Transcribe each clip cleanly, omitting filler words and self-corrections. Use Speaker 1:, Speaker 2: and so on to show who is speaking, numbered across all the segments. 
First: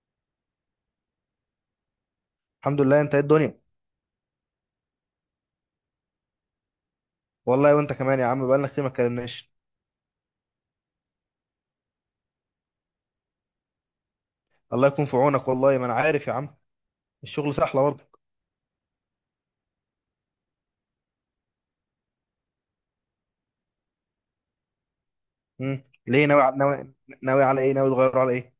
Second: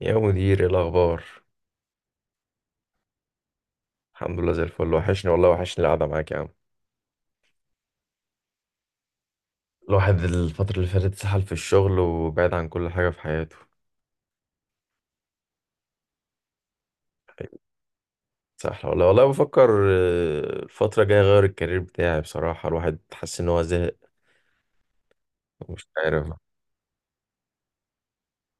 Speaker 1: يا مدير ايه الاخبار؟
Speaker 2: الحمد لله، انت ايه الدنيا؟
Speaker 1: الحمد لله زي الفل، وحشني والله، وحشني القعده معاك يا عم.
Speaker 2: والله وانت كمان يا عم، بقالنا كتير ما اتكلمناش.
Speaker 1: الواحد الفتره اللي فاتت سحل في الشغل وبعد عن كل حاجه في حياته.
Speaker 2: الله يكون في عونك، والله ما انا عارف يا عم. الشغل سهله برضه.
Speaker 1: سحل والله والله. بفكر الفتره الجايه اغير الكارير بتاعي، بصراحه الواحد حاسس ان هو زهق. مش
Speaker 2: ليه؟
Speaker 1: عارف.
Speaker 2: ناوي على ايه؟ ناوي تغير على ايه؟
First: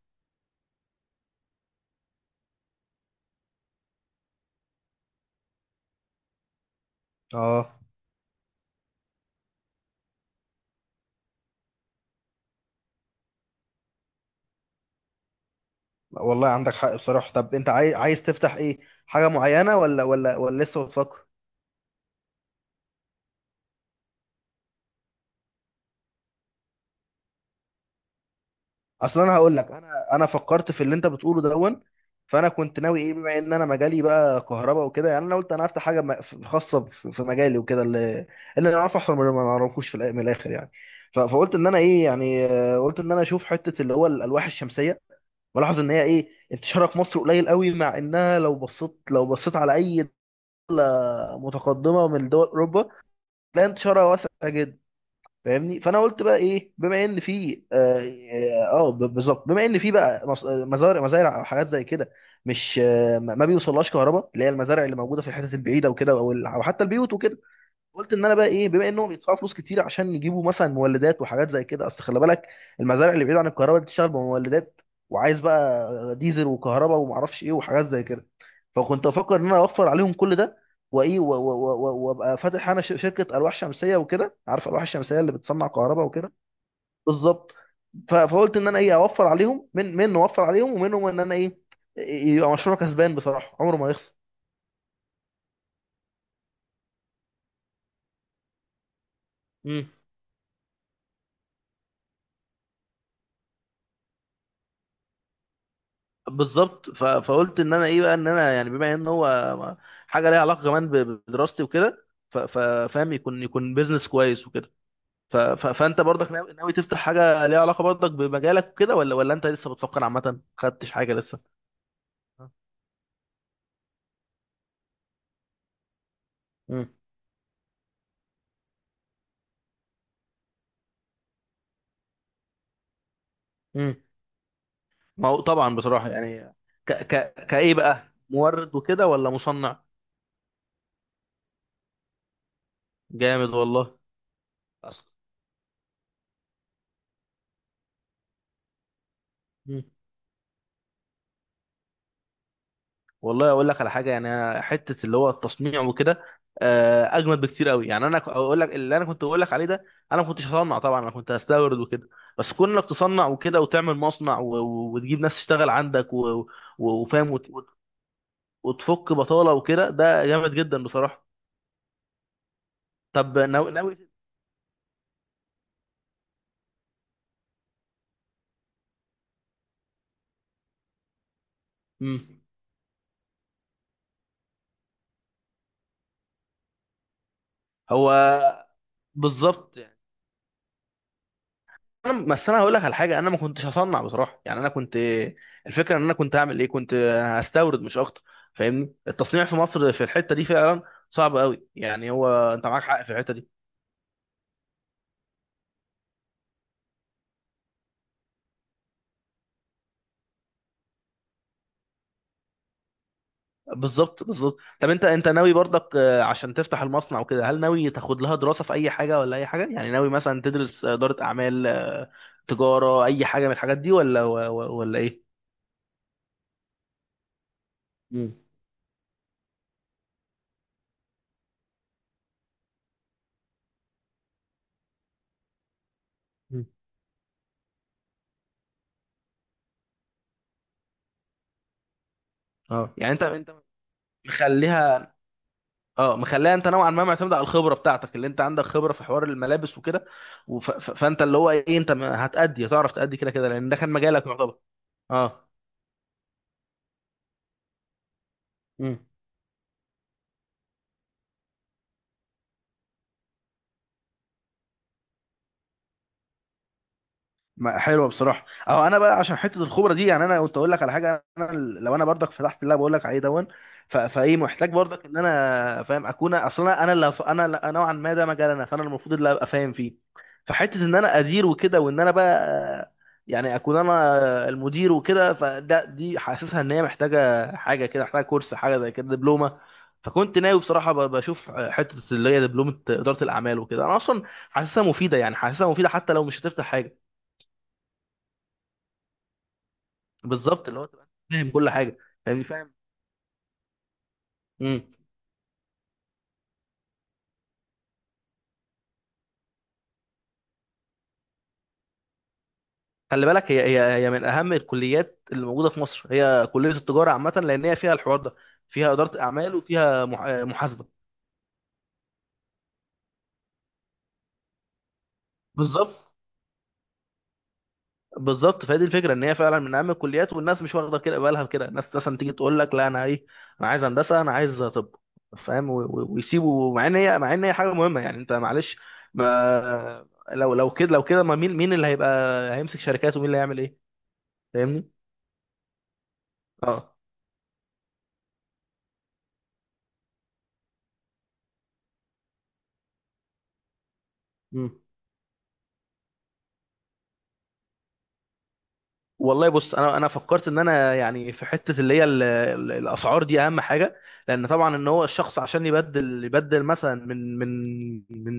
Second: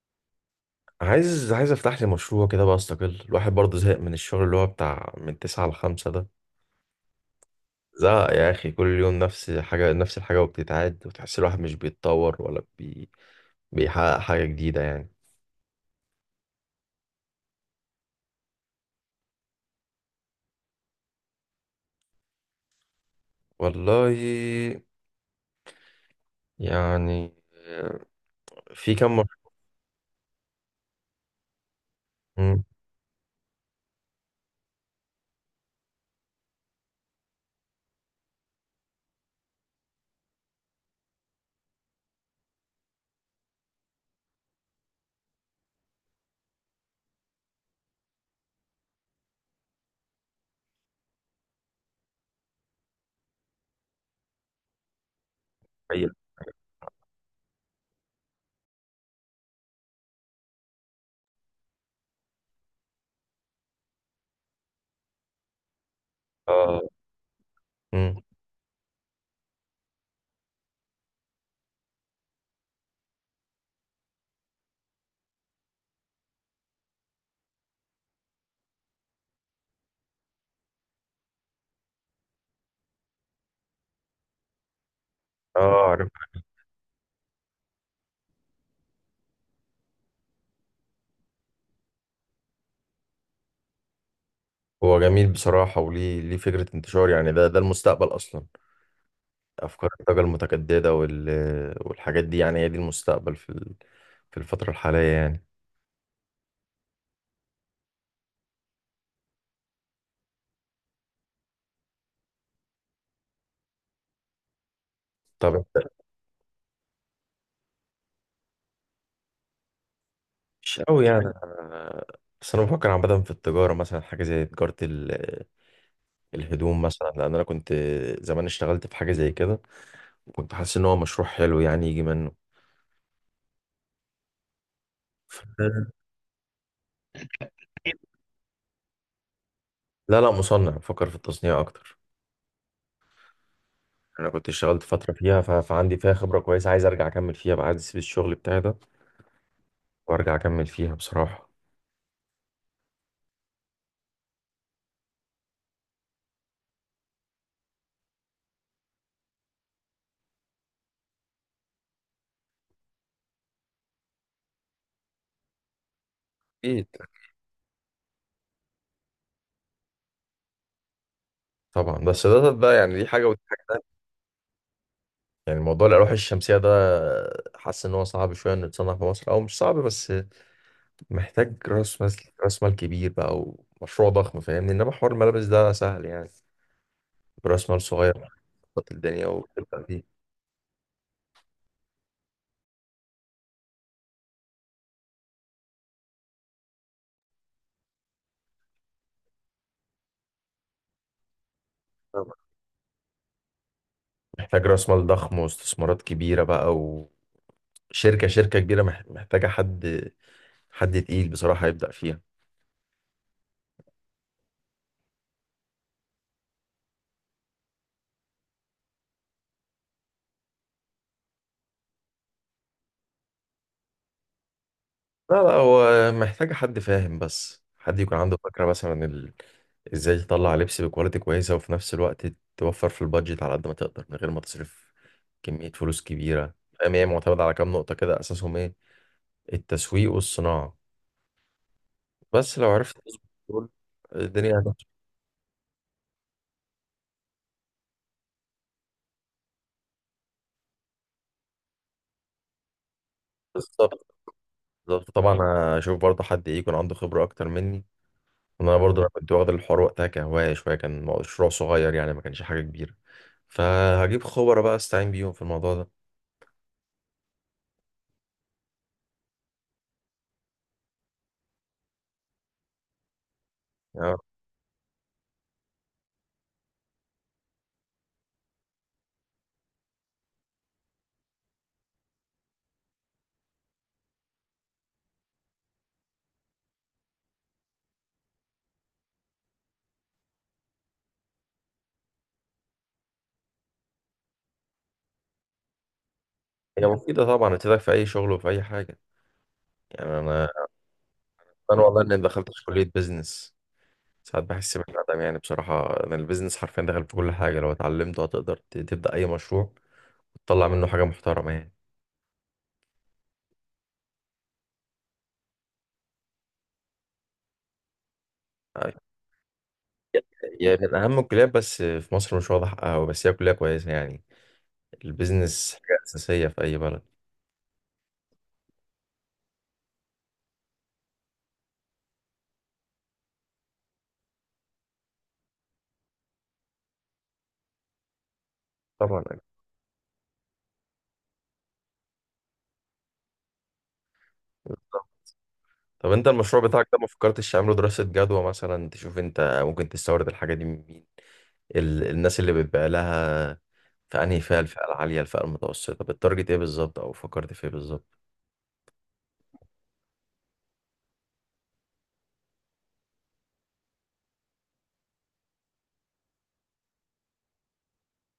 Speaker 1: عايز افتح لي مشروع كده بقى، استقل. الواحد برضه زهق من الشغل اللي هو بتاع من تسعة لخمسة ده.
Speaker 2: اه.
Speaker 1: زهق يا اخي، كل يوم نفس حاجه نفس الحاجه وبتتعاد، وتحس الواحد مش بيتطور ولا بيحقق حاجه جديده يعني.
Speaker 2: والله عندك حق بصراحه. طب انت عايز تفتح ايه؟ حاجه معينه ولا لسه بتفكر؟
Speaker 1: والله، يعني، في كم
Speaker 2: اصل
Speaker 1: مر...
Speaker 2: انا هقول لك، انا فكرت في اللي انت بتقوله دون. فانا
Speaker 1: مم.
Speaker 2: كنت ناوي ايه، بما ان انا مجالي بقى كهرباء وكده، يعني انا قلت انا هفتح حاجه خاصه في مجالي وكده، اللي اللي انا اعرفه احسن من اللي ما اعرفوش، من الاخر يعني. فقلت ان انا ايه يعني، قلت ان انا اشوف حته اللي هو الالواح الشمسيه. بلاحظ ان هي ايه انتشارها في مصر قليل قوي، مع انها لو بصيت لو بصيت على اي دوله متقدمه من دول اوروبا، تلاقي انتشارها واسع جدا. فاهمني، فانا قلت
Speaker 1: حقيقة.
Speaker 2: بقى ايه، بما ان في بالظبط، بما ان في بقى مزارع، مزارع او حاجات زي كده، مش ما بيوصلهاش كهرباء، اللي هي المزارع اللي موجوده في الحتت البعيده وكده، أو
Speaker 1: اه.
Speaker 2: حتى البيوت وكده. قلت
Speaker 1: مم.
Speaker 2: ان انا بقى ايه، بما انهم بيدفعوا فلوس كتير عشان يجيبوا مثلا مولدات وحاجات زي كده. اصل خلي بالك، المزارع اللي بعيد عن الكهرباء دي بتشتغل بمولدات، وعايز بقى ديزل وكهرباء ومعرفش ايه وحاجات زي كده. فكنت افكر ان انا اوفر عليهم كل ده، وايه، و- و- و- و- وابقى فاتح انا شركه الواح شمسيه وكده. عارف الواح الشمسيه اللي بتصنع
Speaker 1: اه
Speaker 2: كهرباء
Speaker 1: عارف.
Speaker 2: وكده؟ بالظبط. فقلت ان انا ايه، اوفر عليهم من اوفر عليهم ومنهم، ان انا ايه، يبقى مشروع كسبان بصراحه، عمره ما يخسر.
Speaker 1: هو جميل بصراحة، وليه فكرة انتشار؟ يعني ده المستقبل أصلا، أفكار الطاقة المتجددة والحاجات دي، يعني هي دي المستقبل في في الفترة الحالية يعني.
Speaker 2: بالظبط. ف... فقلت ان انا ايه بقى، ان انا يعني بما ان هو حاجه ليها علاقه كمان بدراستي وكده. فاهم؟ يكون بيزنس كويس وكده. ف...
Speaker 1: طب
Speaker 2: ف...
Speaker 1: انت،
Speaker 2: فانت برضك ناوي تفتح حاجه ليها علاقه برضك بمجالك وكده، ولا انت لسه بتفكر عامه ما
Speaker 1: مش
Speaker 2: خدتش
Speaker 1: قوي
Speaker 2: حاجه
Speaker 1: يعني،
Speaker 2: لسه؟
Speaker 1: بس أنا بفكر عامة في التجارة مثلا، حاجة زي تجارة الهدوم
Speaker 2: مم.
Speaker 1: مثلا، لأن أنا كنت زمان اشتغلت في حاجة زي كده وكنت حاسس إن هو مشروع حلو يعني يجي منه.
Speaker 2: مم. ما هو طبعا بصراحه يعني، كايه بقى، مورد وكده ولا مصنع؟
Speaker 1: لا، لا، مصنع، بفكر في التصنيع أكتر.
Speaker 2: جامد والله.
Speaker 1: انا كنت اشتغلت
Speaker 2: أصلا،
Speaker 1: فتره فيها فعندي فيها خبره كويسه، عايز ارجع اكمل فيها بقى، عايز اسيب الشغل بتاعي ده وارجع اكمل فيها بصراحه.
Speaker 2: والله اقول لك على حاجه يعني، أنا حته اللي هو التصنيع وكده، اجمد بكتير قوي يعني. انا اقول لك، اللي انا كنت بقول لك عليه ده، انا ما كنتش هصنع طبعا، انا كنت هستورد وكده. بس كون انك تصنع وكده وتعمل مصنع، و- و- وتجيب ناس تشتغل عندك، و-
Speaker 1: اكيد.
Speaker 2: و- وفاهم، وت- وت- وتفك بطاله وكده، ده جامد جدا بصراحه.
Speaker 1: طبعا، بس ده ده يعني، دي حاجه
Speaker 2: طب
Speaker 1: ودي حاجه.
Speaker 2: ناوي
Speaker 1: يعني موضوع الالواح الشمسيه ده حاسس ان هو صعب شويه انه يتصنع في مصر، او مش صعب بس محتاج راس مال،
Speaker 2: مم.
Speaker 1: راس مال كبير بقى، ومشروع ضخم، فاهمني؟ انما حوار الملابس ده سهل يعني، براس مال
Speaker 2: هو
Speaker 1: صغير تظبط الدنيا
Speaker 2: بالظبط
Speaker 1: وتبدا
Speaker 2: يعني.
Speaker 1: فيه.
Speaker 2: انا بس انا هقول لك على حاجه، انا ما كنتش هصنع بصراحه يعني، انا كنت... الفكره ان انا كنت هعمل ايه، كنت هستورد مش اكتر. فاهمني، التصنيع في مصر في الحته دي فعلا صعب قوي يعني،
Speaker 1: طبعاً.
Speaker 2: هو انت معاك حق في الحته دي.
Speaker 1: محتاج راس مال ضخم واستثمارات كبيره بقى، وشركه كبيره، محتاجه حد، حد تقيل بصراحه يبدا فيها.
Speaker 2: بالظبط، بالظبط. طب انت ناوي برضك عشان تفتح المصنع وكده، هل ناوي تاخد لها دراسه في اي حاجه ولا اي حاجه يعني؟ ناوي مثلا تدرس اداره اعمال، تجاره، اي حاجه من الحاجات دي، ولا ايه؟
Speaker 1: لا، لا، هو محتاج حد فاهم، بس حد يكون
Speaker 2: مم.
Speaker 1: عنده فكرة مثلا ازاي تطلع لبس بكواليتي كويسة، وفي نفس الوقت توفر في البادجت على قد ما تقدر، من غير ما تصرف كمية فلوس كبيرة.
Speaker 2: مم.
Speaker 1: فاهم؟ هي معتمدة على كام نقطة كده، أساسهم ايه؟ التسويق والصناعة، بس لو
Speaker 2: اه
Speaker 1: عرفت
Speaker 2: يعني،
Speaker 1: تظبط
Speaker 2: انت
Speaker 1: دول الدنيا هتمشي.
Speaker 2: مخليها، اه مخليها انت نوعا ما معتمد على الخبره بتاعتك، اللي انت عندك خبره في حوار الملابس وكده. فانت اللي هو ايه، انت ما- هتأدي هتعرف تأدي كده كده، لان ده كان
Speaker 1: بالظبط،
Speaker 2: مجالك يعتبر.
Speaker 1: بالظبط طبعا.
Speaker 2: اه.
Speaker 1: هشوف برضه حد ايه، يكون عنده خبرة أكتر مني. أنا
Speaker 2: مم.
Speaker 1: برضه، أنا كنت واخد الحوار وقتها كهواية شوية، كان مشروع صغير يعني، ما كانش حاجة كبيرة، فهجيب خبرة بقى استعين بيهم في الموضوع ده.
Speaker 2: حلوه بصراحه. اهو انا بقى عشان حته الخبره دي يعني، انا كنت اقول لك على حاجه، انا لو انا برضك فتحت اللي أنا بقول لك عليه دون، ف-
Speaker 1: يعني
Speaker 2: فايه، محتاج برضك ان انا فاهم اكون، اصلا انا اللي هص- انا اللي- نوعا ما ده مجالنا، فانا المفروض اللي ابقى فاهم فيه. فحته ان انا ادير وكده، وان انا بقى يعني اكون انا المدير وكده، فده دي حاسسها ان هي محتاجه حاجه كده، محتاجه كورس حاجه زي كده، دبلومه. فكنت ناوي بصراحه ب- بشوف حته اللي هي دبلومه اداره الاعمال وكده. انا اصلا حاسسها مفيده يعني، حاسسها مفيده حتى لو مش هتفتح
Speaker 1: هي
Speaker 2: حاجه.
Speaker 1: مفيدة طبعا، هتفيدك في أي شغل وفي أي حاجة. يعني
Speaker 2: بالظبط، اللي هو تبقى فاهم كل
Speaker 1: أنا
Speaker 2: حاجه.
Speaker 1: والله إني
Speaker 2: فاهمني،
Speaker 1: دخلت في
Speaker 2: فاهم.
Speaker 1: كلية بيزنس ساعات بحس
Speaker 2: امم.
Speaker 1: بالندم، يعني بصراحة أنا البيزنس حرفيا دخل في كل حاجة، لو اتعلمته هتقدر تبدأ أي مشروع تطلع منه حاجة محترمة يعني.
Speaker 2: خلي بالك، هي من اهم الكليات اللي موجوده في مصر، هي كليه التجاره عامه، لان هي فيها الحوار ده،
Speaker 1: آه،
Speaker 2: فيها اداره اعمال وفيها
Speaker 1: هي
Speaker 2: محاسبه.
Speaker 1: من أهم الكليات، بس في مصر مش واضح أوي، بس هي كلية كويسة يعني، البيزنس حاجة
Speaker 2: بالظبط،
Speaker 1: أساسية في أي بلد.
Speaker 2: بالظبط. فهي دي الفكره، ان هي فعلا من اهم الكليات، والناس مش واخده كده بالها كده. الناس مثلا تيجي تقول لك لا انا ايه، انا عايز هندسه، انا عايز طب، فاهم، و- و- ويسيبوا، مع ان هي حاجه مهمه يعني، انت معلش.
Speaker 1: طبعا أكيد.
Speaker 2: ما لو كده، لو كده ما مين اللي هيبقى، هيمسك شركات، ومين اللي هيعمل ايه؟ فاهمني.
Speaker 1: طبعا. طب أنت المشروع بتاعك
Speaker 2: اه.
Speaker 1: ده ما فكرتش تعمله دراسة جدوى مثلا؟ تشوف أنت ممكن تستورد الحاجة دي من مين، الناس اللي بتبيع لها، فأنهي فئة؟ الفئة العالية الفئة المتوسطة؟ بالتارجت إيه بالظبط، أو فكرت في إيه بالظبط؟
Speaker 2: والله بص، انا فكرت ان انا يعني، في حته اللي هي الاسعار دي اهم حاجه. لان طبعا ان هو الشخص عشان يبدل مثلا من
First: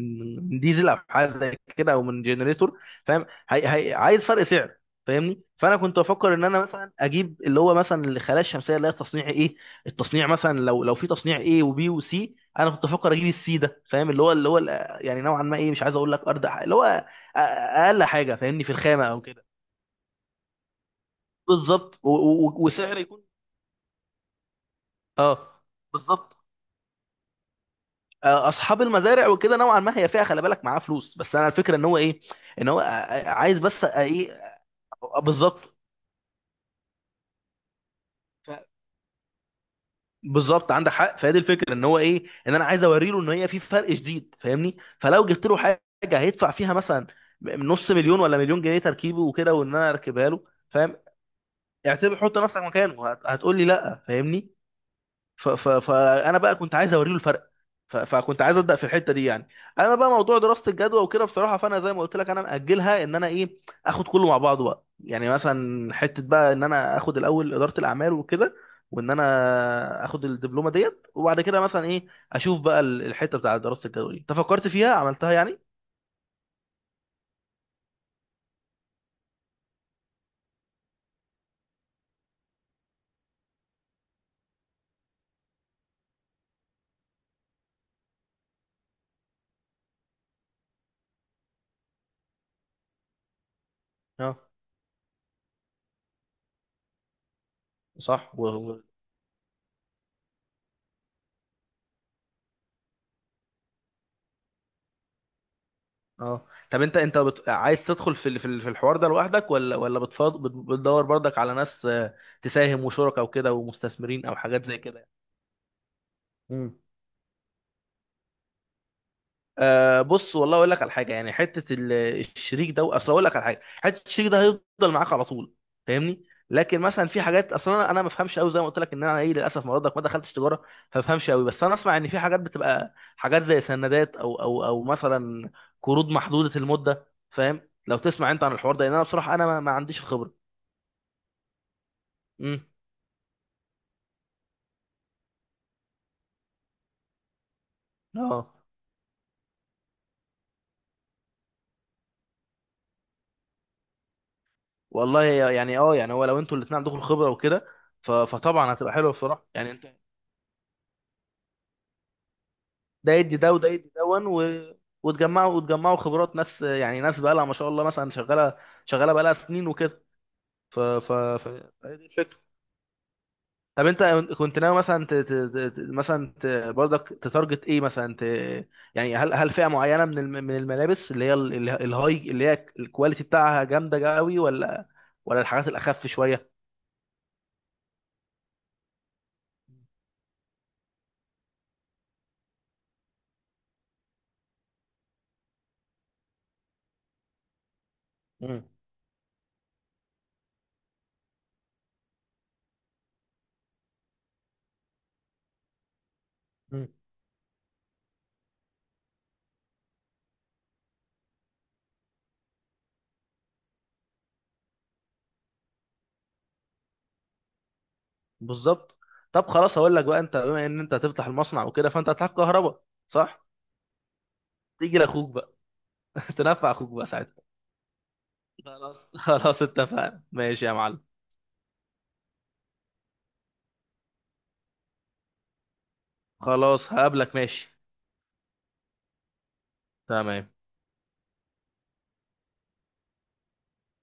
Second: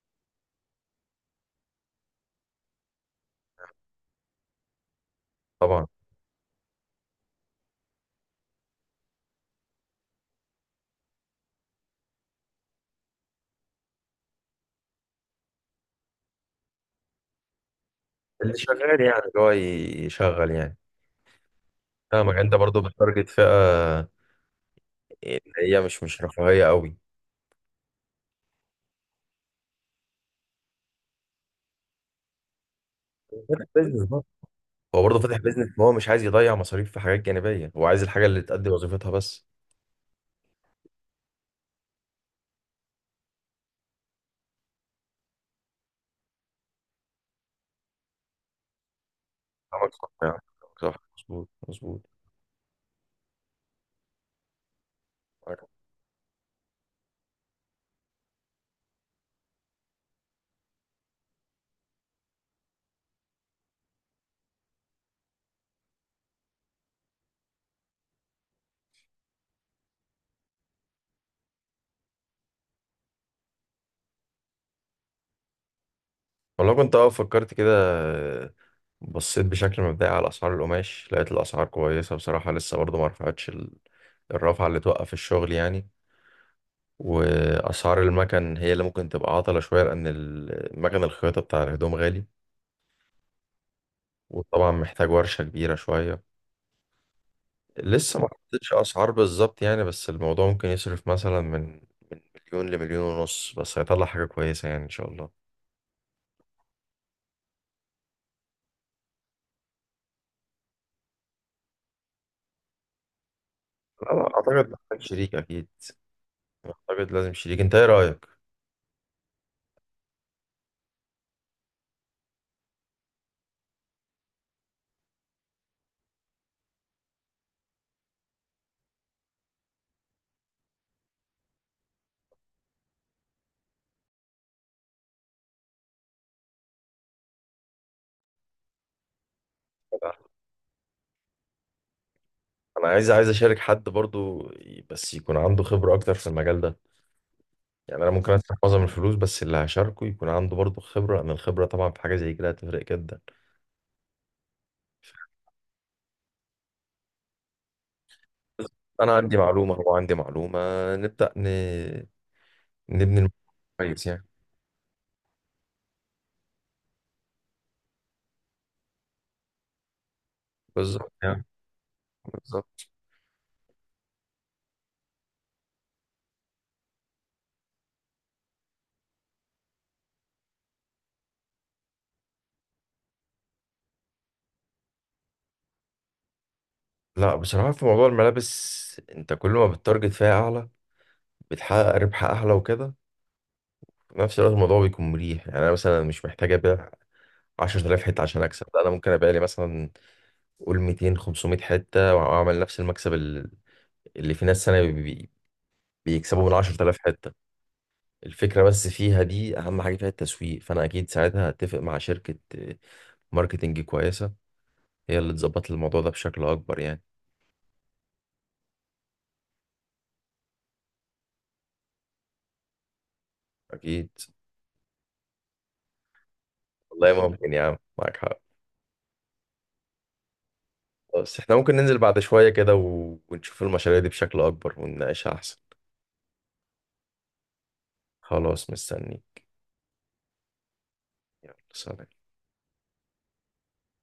Speaker 2: من ديزل او حاجه زي كده، او من جنريتور، فاهم، هي عايز فرق سعر. فاهمني، فانا
Speaker 1: طبعا.
Speaker 2: كنت بفكر ان انا مثلا اجيب اللي هو مثلا الخلايا الشمسيه اللي هي تصنيع ايه. التصنيع مثلا، لو في تصنيع ايه وبي وسي، انا كنت بفكر اجيب السي ده، فاهم، يعني نوعا ما ايه، مش عايز اقول لك ارض اللي هو اقل حاجه،
Speaker 1: اللي
Speaker 2: فاهمني، في
Speaker 1: شغال
Speaker 2: الخامه
Speaker 1: يعني،
Speaker 2: او
Speaker 1: اللي
Speaker 2: كده،
Speaker 1: هو يشغل يعني.
Speaker 2: بالظبط، و-
Speaker 1: فاهمك. أنت
Speaker 2: و-
Speaker 1: برضو
Speaker 2: وسعر يكون،
Speaker 1: بالتارجت فئة
Speaker 2: اه،
Speaker 1: اللي هي مش
Speaker 2: بالظبط.
Speaker 1: رفاهية قوي.
Speaker 2: اصحاب المزارع وكده نوعا ما هي فيها، خلي بالك معاه فلوس، بس انا الفكره ان هو ايه، ان هو عايز
Speaker 1: فاتح
Speaker 2: بس
Speaker 1: بيزنس برضه،
Speaker 2: ايه،
Speaker 1: هو برضه فاتح بيزنس،
Speaker 2: بالظبط.
Speaker 1: هو مش عايز يضيع مصاريف في حاجات جانبية، هو عايز الحاجة اللي
Speaker 2: ف-
Speaker 1: تأدي وظيفتها بس.
Speaker 2: بالظبط عندك حق. فهي دي الفكره ان هو ايه، ان انا عايز اوريله ان هي في فرق شديد، فاهمني، فلو جبت له حاجه هيدفع فيها مثلا نص مليون ولا مليون جنيه تركيبه وكده، وان انا
Speaker 1: فاهمك، صح
Speaker 2: اركبها
Speaker 1: يعني.
Speaker 2: له،
Speaker 1: كلامك
Speaker 2: فاهم.
Speaker 1: صح، مظبوط، مظبوط.
Speaker 2: اعتبر حط نفسك مكانه، هتقول لي لا، فاهمني. ف ف فانا بقى كنت عايز اوريله الفرق، ف فكنت عايز ابدا في الحته دي يعني. انا بقى موضوع دراسه الجدوى وكده بصراحه، فانا زي ما قلت لك، انا ماجلها ان انا ايه، اخد كله مع بعضه بقى يعني، مثلا حته بقى ان انا اخد الاول اداره الاعمال وكده، وان انا اخد الدبلومه ديت، وبعد كده مثلا ايه، اشوف بقى الحته بتاع دراسه الجدوى دي. انت فكرت فيها عملتها يعني؟
Speaker 1: والله كنت اه فكرت كده، بصيت بشكل مبدئي على اسعار القماش، لقيت الاسعار كويسه بصراحه، لسه برضو ما رفعتش الرفعه اللي توقف الشغل يعني. واسعار المكن هي اللي ممكن تبقى عطلة شوية، لان المكن الخياطة بتاع الهدوم غالي
Speaker 2: اه.
Speaker 1: وطبعا محتاج ورشة كبيرة شوية. لسه ما
Speaker 2: صح.
Speaker 1: حطيتش اسعار بالظبط يعني، بس الموضوع ممكن يصرف مثلا من مليون لمليون ونص، بس هيطلع حاجة كويسة يعني ان شاء الله.
Speaker 2: اه. طب انت عايز تدخل في الحوار ده لوحدك، ولا بتدور برضك على ناس، تساهم وشركاء وكده،
Speaker 1: لا،
Speaker 2: ومستثمرين
Speaker 1: لا،
Speaker 2: او حاجات
Speaker 1: اعتقد
Speaker 2: زي
Speaker 1: محتاج
Speaker 2: كده؟
Speaker 1: شريك اكيد،
Speaker 2: يعني.
Speaker 1: اعتقد لازم شريك. انت ايه رأيك؟
Speaker 2: بص، والله اقول لك على حاجه يعني، حته الشريك ده، اصل اقول لك على حاجه، حته الشريك ده هيفضل معاك على طول، فاهمني. لكن مثلا في حاجات، اصلا انا ما بفهمش قوي، زي ما قلت لك ان انا ايه، للاسف ما برضك ما دخلتش تجاره، فما بفهمش قوي، بس انا اسمع ان في حاجات بتبقى حاجات زي سندات، او مثلا قروض محدوده المده، فاهم، لو تسمع انت عن الحوار ده، لان انا بصراحه انا ما عنديش الخبره. امم.
Speaker 1: انا عايز اشارك حد برضو، بس يكون عنده خبرة اكتر في المجال ده. يعني انا ممكن ادفع
Speaker 2: اه.
Speaker 1: معظم الفلوس، بس اللي هشاركه يكون عنده برضو خبرة، لان الخبرة طبعا في حاجة زي كده هتفرق جدا.
Speaker 2: والله يعني، يعني هو لو انتوا الاثنين عندكم الخبره وكده، ف- فطبعا هتبقى حلوه
Speaker 1: انا عندي
Speaker 2: بصراحه يعني،
Speaker 1: معلومه هو
Speaker 2: انت
Speaker 1: عندي معلومه، نبدا
Speaker 2: ده
Speaker 1: نبني الموضوع
Speaker 2: يدي ده وده يدي
Speaker 1: كويس يعني.
Speaker 2: دون، و... وتجمعوا خبرات ناس يعني، ناس بقى لها ما شاء الله مثلا، شغاله بقى لها سنين وكده. ف
Speaker 1: بالظبط
Speaker 2: ف
Speaker 1: يعني.
Speaker 2: ف فهي دي الفكره.
Speaker 1: بالظبط.
Speaker 2: طب انت كنت ناوي مثلا برضك تتارجت ايه مثلا يعني، هل فئه معينه من الملابس اللي هي الهاي اللي هي الكواليتي بتاعها جامده قوي، ولا ولا الحاجات الاخف شويه؟
Speaker 1: لا بصراحه في موضوع الملابس انت كل ما بتتارجت فيها اعلى، بتحقق ربح اعلى وكده، في نفس الوقت الموضوع بيكون مريح يعني. انا مثلا مش محتاج ابيع 10,000 حته عشان
Speaker 2: مم.
Speaker 1: اكسب، لا انا ممكن ابيع لي مثلا قول 200 500 حته واعمل نفس المكسب اللي في ناس سنه بيكسبوا من
Speaker 2: مم.
Speaker 1: 10,000 حته. الفكره بس فيها دي، اهم حاجه فيها التسويق، فانا اكيد ساعتها هتفق مع شركه ماركتنج كويسه، هي اللي تظبط الموضوع ده بشكل اكبر يعني.
Speaker 2: بالظبط. طب خلاص هقول لك بقى، انت بما ان انت هتفتح المصنع وكده، فانت هتحتاج كهرباء. صح،
Speaker 1: اكيد.
Speaker 2: تيجي لاخوك بقى. تنفع اخوك بقى
Speaker 1: والله
Speaker 2: ساعتها.
Speaker 1: ممكن يا عم، معاك حق.
Speaker 2: خلاص، خلاص، اتفقنا، ماشي يا معلم.
Speaker 1: بس احنا ممكن ننزل بعد شوية كده ونشوف المشاريع دي بشكل اكبر ونناقشها احسن.
Speaker 2: خلاص هقابلك، ماشي.
Speaker 1: خلاص مستني.
Speaker 2: تمام.
Speaker 1: يلا سلام.